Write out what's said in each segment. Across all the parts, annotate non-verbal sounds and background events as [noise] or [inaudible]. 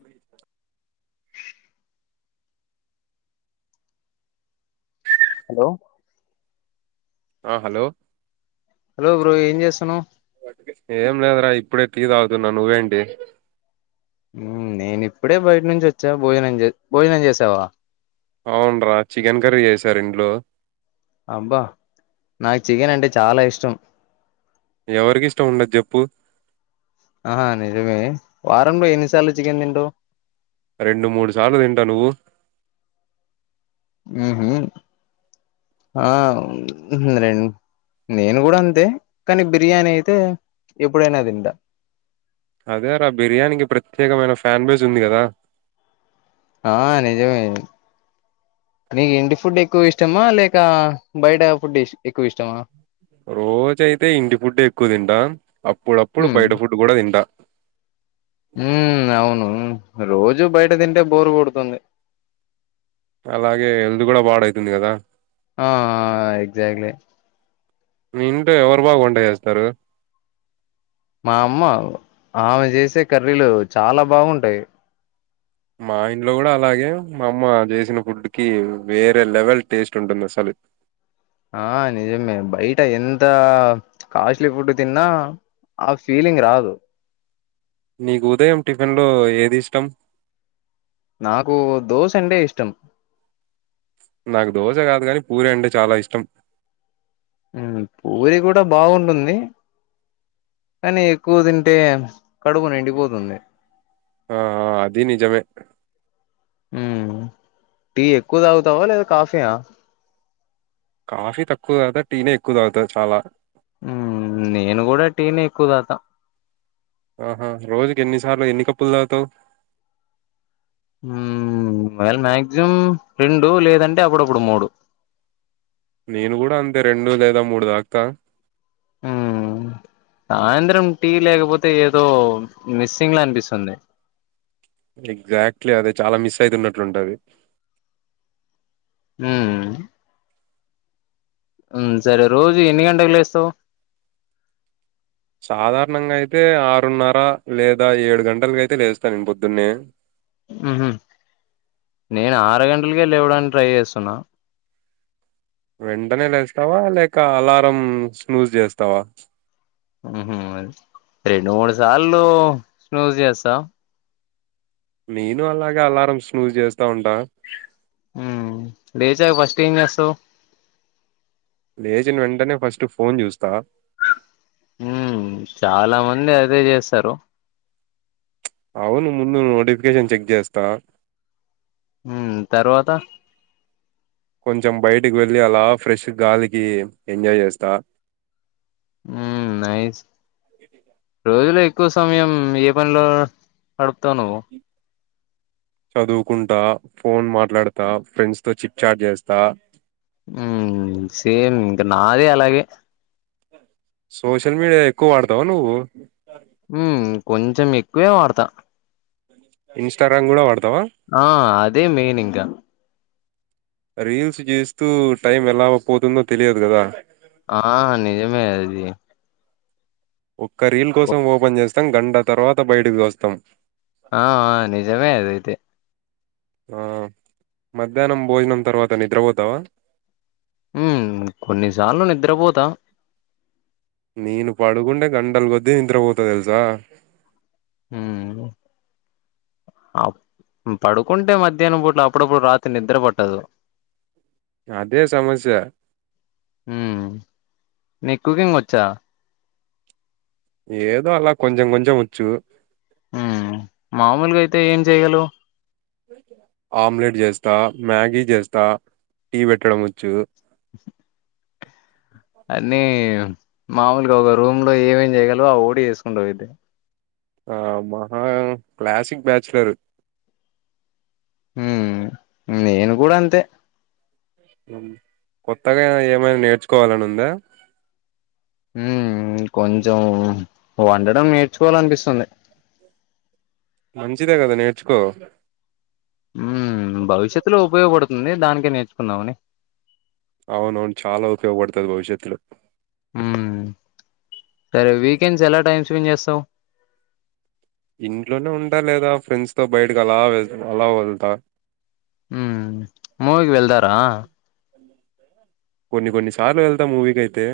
మ [inaudible] హలో ఆ hello hello bro ఏం చేస్తానవు. ఏం లేదురా ఇప్పుడే టీ తాగుతున్నా నువ్వేంటి. నేనుప్పుడే బయట నుంచి వచ్చా భోజనం చే భోజనం చేసావా. అవున్రా చికెన్ కర్రీ చేసారు ఇంట్లో అబ్బా నాకు చికెన్ అంటే చాలా ఇష్టం. ఎవరికి ఇష్టం ఉండదు చేప్పు ఆ నిజమే వారంలో ఎన్నిసార్లు చికెన్ తింటావ్. రెండు మూడు సార్లు తింటా నువ్వు ఉహు ఆ రె నేను కూడా అంతే కానీ బిర్యానీ అయితే ఎప్పుడైనా తింటా. అదే రా బిర్యానీకి ప్రత్యేకమైన ఫ్యాన్ బేస్ ఉంది కదా. ఆ నిజమే. నీకు ఇంటి ఫుడ్ ఎక్కువ ఇష్టమా లేక బయట ఫుడ్ ఎక్కువ ఇష్టమా. రోజయితే ఇంటి ఫుడ్ ఎక్కువ తింటా అప్పుడప్పుడు ఉమ్ బయట ఫుడ్ కూడా తింట. ఉమ్ అవును రోజూ బయట తింటే బోరు కొడుతుంది. అలాగే హెల్త్ కూడా పాడఉతుంది కదా. ఆ ఎక్జాక్ట్లీ. మీ ఇంట్లో ఎవరు బాగా వంట చేస్తారు. మా అమ్మ ఆమె చేసే కర్రీలు చాల బాగుంటాయి. మా ఇంట్లో కూడ అలాగే మా అమ్మ చేసిన ఫుడ్ కి వేరే లెవెల్ టేస్ట్ ఉంటుంది అసలు. ఆ నిజమే బయట ఎంత కాస్ట్లీ ఫుడ్ తిన్న ఆ ఫీలింగ్ రాదు. నీకు ఉదయం టిఫిన్ లో ఏది ఇష్టం నాకు దోష అంటే ఇష్టం నాకు దోష కాదు కానీ పూరి అంటే చాల ఇష్టం పూరి కూడ బాగుంటుంది కానీ ఎక్కువ తింటే కడుపు నిండిపోతుంది ఆ అది నిజమే ఉ టీ ఎక్కువ తాగుతావ లేదా కాఫీయ కాఫీ తక్కువ తాగుతా టీనే ఎక్కువ తాగుత చాల నేను కూడ టీనే ఎక్కువ తాగుత ఆహా రోజుకి ఎన్నిసార్లు ఎన్ని కప్పులు తాగుతావ్ ఉ [unintelligible] మాక్సిమం రెండు లేదంటే అప్పుడప్పుడు మూడు నేను గుడ అంతే రెండు లేదా మూడు తాగుత ఉ సాయంత్రం టీ లేకపోతే ఏదో మిస్సింగ్ల అనిపిస్తుంది ఎగ్జాక్ట్లీ అదే చాల మిస్ అయితున్నటు వుంటాది హు సరే రోజు ఎన్ని గంటకు లేస్తావ్ సాధారణంగ అయితే ఆరున్నర లేద ఏడు గంటలకి అయితే లేస్తాను నేను పొద్దున్నే నేను ఆరు గంటలకే లేవడానికి ట్రై చేస్తున్న వెంటనే లేస్తావ లేక అలారం స్మూజ్ చేస్తావా రెండు మూడు సార్లు స్నుజ్ చేస్త నేను అలాగే అలారం స్నుజ్ చేస్తా ఉంట లేచాక ఫస్ట్ ఏం చేస్తావ్ లేచిన వెంటనే ఫస్ట్ ఫోన్ చూస్త ఉ చాల మంది అదే చేస్తారు అవును ముందు నోటిఫికేషన్ చెక్ చేస్త ఉ తర్వాత కొంచెం బయటికి వెళ్లి అలా ఫ్రెష్ గాలికి ఎంజాయ్ చేస్త ఉ నైస్ రోజులో ఎక్కువ సమయం ఏ పనిలో గడుపుతావ్ నువ్వు చదువుకుంటా ఫోన్ మాట్లాడత ఫ్రెండ్స్ తో చీప్ చాట్ చేస్తా ఉమ్ సేమ్ ఇంకా నాది అలాగే సోషల్ మీడియ ఎక్కువ వాడతావ నువ్వు ఉ కొంచెం ఎక్కువే వాడత ఇంస్టాగ్రామ్ కూడ వాడ్ ఆ అదే మెయిన్ ఇంగ రీల్స్ చేస్తూ టైం ఎలా పోతుందో తెలియదు కదా ఆ నిజమే అది ఒక్క రీల్ కొ కోసం ఓపెన్ చేస్తాం గంట తర్వాత బయటకి వస్తం ఆ నిజమే అది అయితే ఆ మధ్యాహ్నం భోజనం తర్వాత నిద్రపోతావా ఉ కొన్నిసార్లు నిద్రపోతా నేను పడుకుంటే గంటల కొద్దీ నిద్రపోతా తెలుసా ఉ ఆ పడుకుంటే మధ్యాహ్నం పూట్ల అప్పుడప్పుడు రాత్రి నిద్ర పట్టదు. అదే సమస్య హ్మ్. నీకు కుకింగ్ వచ్చా ఏదో అలా కొంచం కొంచం వచ్చు ఉ మామూలుగా అయితే ఏం చేయగలవు ఆమ్లెట్ చేస్తా మ్యాగీ చేస్తా టీ పెట్టడం వచ్చు అన్నీ మామూలుగా ఒక రూమ్ లో ఏమేమి చేయగలరో అవోకటి చేసుకుంటావు అయితే. ఆ మహా క్లాసిక్ బ్యాచలరు ఉ నేను కూడా అంతే ఉ కొత్తగా ఏమైనా నేర్చుకోవాలని ఉందా ఉ కొంచెం వండడం నేర్చుకోవాలనిపిస్తుంది [inaudible] మంచిదే కదా నేర్చుకో ఉ భవిష్యత్లో ఉపయోగపడుతుంది దానికే నేర్చుకుందామని. అవునవును చాలా ఉపయగపడతాది భవిష్యత్తులో. ఉ సరే వీకెండ్స్ ఎలా టైమ్ స్పెండ్ చేస్తావు. ఇంట్లోనే ఉంటా లేదా ఫ్రెండ్స్తో బయటకు అలా వెళ్తా అలా వెళ్తా. ఉ మూవికి వెళ్తారా కొన్ని కొన్ని సార్లు వెళ్తా మూవీకి అయితే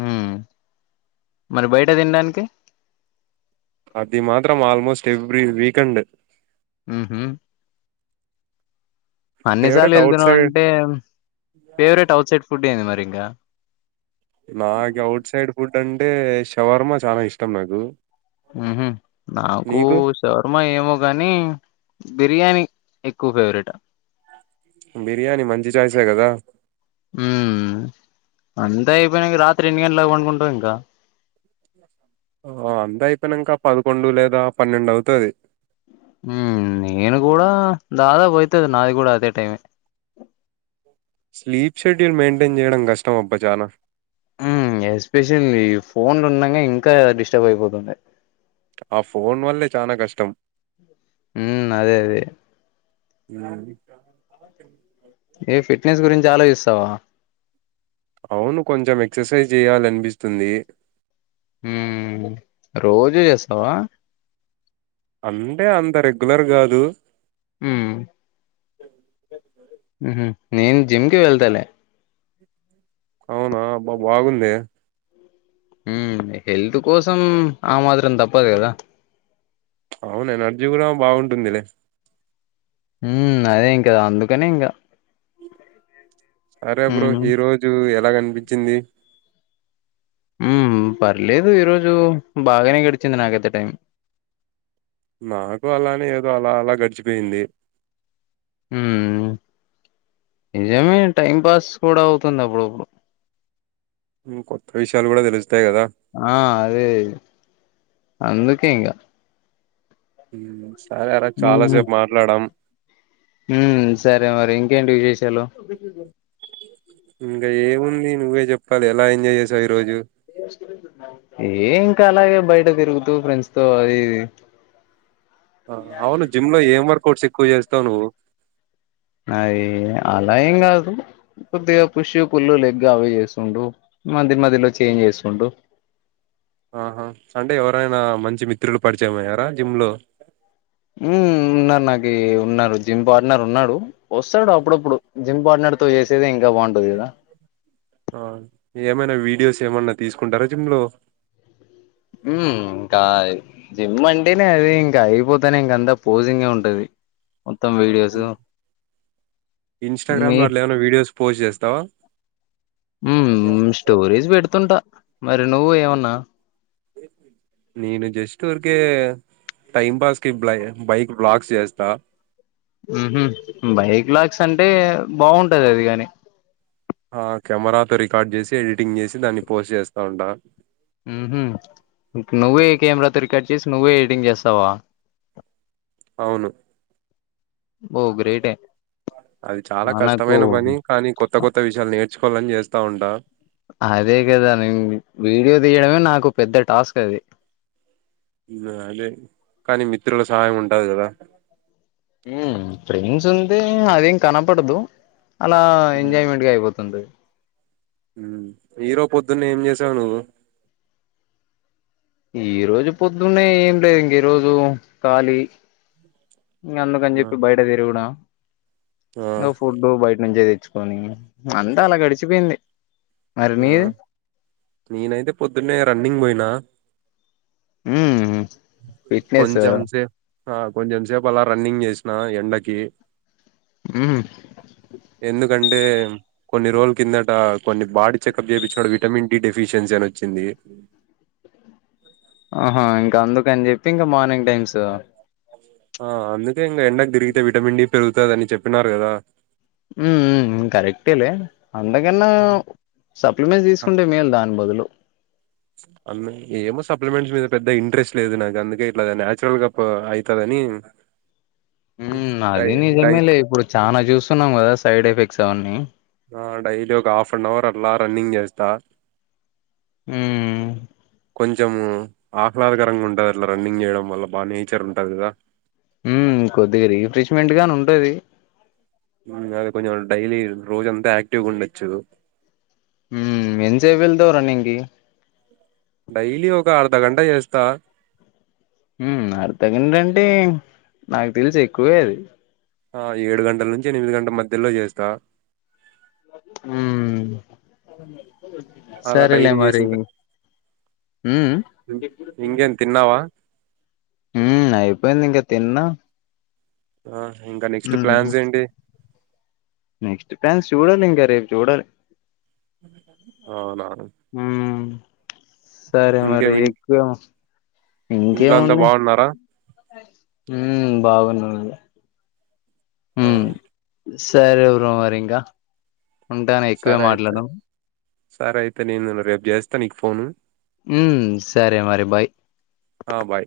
ఉ మరి బయట తినడానికి అది మాత్రం ఆల్మోస్ట్ ఎవ్రీ వీకెండ్ ఉహు అన్నిసార్లు ఫేవరెట్ అవుట్ వెళ్తున్నావు సైడ్ అంటే ఫేవరెట్ అవుట్ సైడ్ ఫుడ్ ఏంది మరి ఇంకా. నాకు అవుట్ సైడ్ ఫుడ్ అంటే షవర్మ చాలా ఇష్టం నాకు. ఉహు నాకు నీకు శవర్మ ఏమో గాని బిర్యానీ ఎక్కువ ఫేవరెట్ బిర్యానీ మంచి చాయిసే కదా ఉ అంత అయిపోయినాక రాత్ర్ త్రికి ఎన్ని గంటలాకి పడుకుంటవ్ ఇంకా ఓ అంతా అయిపోయినాంకా పదకొండు లేదా పన్నెండు అవుతది. ఉ నేను కూ డా దాదాపు అయితది నాది కూడా అదే టైమే స్లీప్ షెడ్యూల్ మెయింటైన్ చేయడం కష్టం అబ్బా చానా. ఉమ్ ఎక్సపెషలి ఫోన్లు ఉన్నంగా ఇంకా డిస్టర్బ్ అయిపోతంది. ఆ ఫోన్ వల్లే చానా కష్టం ఉ అదే అదే ఉ యే ఫిట్నెస్ గురించి ఆలోచిస్తావా అవును కొంచెం ఎక్సర్సైజ్ చేయాలి అనిపిస్తుంది ఉ రోజు చేస్తావా అంటే అంత రెగ్యులర్ కాదు హుమ్ నేను జిమ్ కి వెళ్తాలే అవునా అబ్బా బాగుందే హుమ్ హెల్త్ కోసం ఆ మాత్రం తప్పదు కదా అవును ఎనర్జీ కూడా బాగుంటుందిలే హుమ్ అదే ఇంక అందుకనే ఇంకా సరే బ్రో ఉమ్ ఈ రోజు ఎలాగనిపించింది హుమ్ పర్లేదు ఈరోజు బాగానే గడిచింది నాకైతే టైం నాకు అలానే ఏదో అలా అలా గడిచిపోయింది హుమ్ నిజమే టైం పాస్ కూడా అవుతుంద బ్రో కొత్త విషయాలు కూడా తెలుస్తయ్ ఆ అదే అందుకే ఇంకా సరే రా చాలాసేపు మాట్లాడాం హుమ్ సరే మరి ఇంకేంటి విశేషాలు ఇంకా ఏముంది నువ్వే చెప్పాలి ఎలా ఎంజాయ్ చేసావు ఈ రోజు ఇంక అలాగే బయట తిరుగుతూ ఫ్రెండ్స్ తో అది ఇది అవును జిమ్ లో ఏం వర్కౌట్స్ ఎక్కువ చేస్తావు నువ్వు అయ్యా ఆల్ అదేం కాదు కొద్దిగా పుష్ పుల్లు లెగ్ అవి చేస్తుండు అంతే మధ్య మధ్యలో చేంజ్ చేస్తుండు ఉ ఆహా అంటే ఎవరైనా మంచి మిత్రులు పరిచయమయ్యారా జిమ్ లో హుమ్ ఉన్నార్ నాక్ ఈ ఉన్నారు జిమ్ పార్ట్నర్ ఉన్నాడు, వస్తాడు అప్పుడప్పుడు జిమ్ పార్ట్నర్ తో చేసేదే ఇంకా బాగుంటది, కదా [unintelligible] ఆ ఏమైనా వీడియోస్ ఏమన్నా తీసుకుంటారా జిమ్లో హుమ్ ఇంకా జిమ్ అంటేనే అది ఇంకా అయిపోతానే ఇంక అంతా పోజింగ్ గే ఉంటది మొత్తం వీడియోస్ మీ ఇన్స్టాగ్రామ్ లో అట్లా ఏమైన్నా వీడియోస్ పోస్ట్ చేస్తావా హుమ్ స్టోరీస్ పెడుతుంటా మరి నువ్వు ఏమన్నా నేను జస్ట్ ఊరికే టైం పాస్ కి బ్లై బైక్ వ్లోగ్ చేస్తా ఉహు బైక్ వ్లాగ్స్ అంటే బాగుంటది అది గాని ఆ కెమెరాతో రికార్డ్ చేసి ఎడిటింగ్ చేసి దాన్ని పోస్ట్ చేస్తా ఉంటా హుమ్ హు నువ్వే కెమెరాతో రికార్డ్ చేసి నువ్వే ఎడిటింగ్ చేస్తావా [unintelligible] అవును ఓ గ్రేటే అది చాలా మనకు కష్టమైన పని కానీ కొత్త కొత్త విషయాలు నేర్చుకోవాలని చేస్తా ఉంటా అదే కదా నే వీడియో తీయడమే నాకు పెద్ద టాస్క్ అది అదే కానీ మిత్రుల సహాయం ఉంటది కదా ఫ్రెండ్స్ ఉంటే అదేం కనపడదు అలా ఎంజాయ్మెంట్ గా అయిపోతుంది. ఈరోజు పొద్దున్నే ఏం చేసావు నువ్వు ఈ రోజు పొద్దున్నే ఏం లేదు ఇంక ఈ రోజు ఖాళీ ఇంక అందుకని ఆ చెప్పి బయట తిరుగుడం ఆ ఇగా ఫుడ్ బయట నుంచే తెచ్చుకోని అంత అలా గడిచిపోయింది, మరి ఆ. మీది నేనైతే పొద్దున్నే రన్నింగ్ పోయినా, ఊ ఫిట్నెస కొంచెం సేపు ఆ కొంచెం సేపు అలా రన్నింగ్ చేసిన ఎండకి ఉహు కంటే కొన్ని రోజుల కిందట కొన్ని బాడి చెకప్ చేపించుకున్ విటమిన్ డి డెఫిషియన్సీ అని వచ్చింది. [unintelligible] ఆహా ఇంకా అందుకని చెప్పి ఇంకా మార్నింగ్ టైమ్స్ ఆ అందుకే ఇంకా ఎండకు తిరిగితే విటమిన్ డి పెరుగుతది, అని చెప్పినారు కదా. ఊ కరెక్ట్ లే అంతకన్నా సప్లిమెంట్ తీసుకుంటే మేలు దాని బదులు అ ఏమో సప్లిమెంట్స్ మీద పెద్ద ఇంట్రెస్ట్ లేదు నాకు అందుకే ఇట్లా నచురల్ గా పో అయితదని, మ్మ్ ఉ అది నిజమేలే ఇప్పుడు చానా చూస్తున్నాం కదా సైడ్ ఎఫెక్ట్స్ అవన్నీ, ఆ డైలీ ఒక హాఫ్ అన్ అవర్ అట్లా రన్నింగ్ చేస్తా, ఉమ్ కొంచము ఆహ్లాదకరంగా ఉంటది, అట్లా రన్నింగ్ చేయడం వల్ల బాగా నేచర్ ఉంటది కదా ఉ కొద్దిగా రీఫ్రెష్మెంట్ గాని ఉంటది, కొంచం డైలీ రోజు అంతా ఆక్టీవ్గా ఉండొచ్చు. ఉ ఎంతసేపు వెళ్తావ్ రన్నింగ్ కి డైలీ ఒక అర్ధ గంట చేస్తా ఊ అర్థగంటంటే నాకు తెలుసు ఎక్కువే అది ఆ ఏడు గంటల నుంచి ఎనిమిది గంటల మధ్యలో చేస్తా. ఊ సరేలే మరి ఉమ్ ఇంకేంటి తిన్నావా ఉ అయిపోయింది ఇంకా తిన్నా ఆ ఇంకా నెక్స్ట్ ప్లాన్స్ ఏంటి నెక్స్ట్ కాల్స్ చూడాలి ఇంకా రేపు చూడాలి అవునా ఉమ్ సరే ఇంకేం మరి ఇన్- ఎక్కువ ఇంట్లో అంతా ఇంకేముంది బాగున్నారా ఊ బాగున్నాదిగ ఆ సరే బ్రో మరి ఇంకా ఉంటానే ఎక్కువే సరే అయితే మాట్లాడినం. సరే అయితే నేను రేపు చేస్తా నీకు ఫోను ఉ సరే మరి బయ్ ఆ బాయ్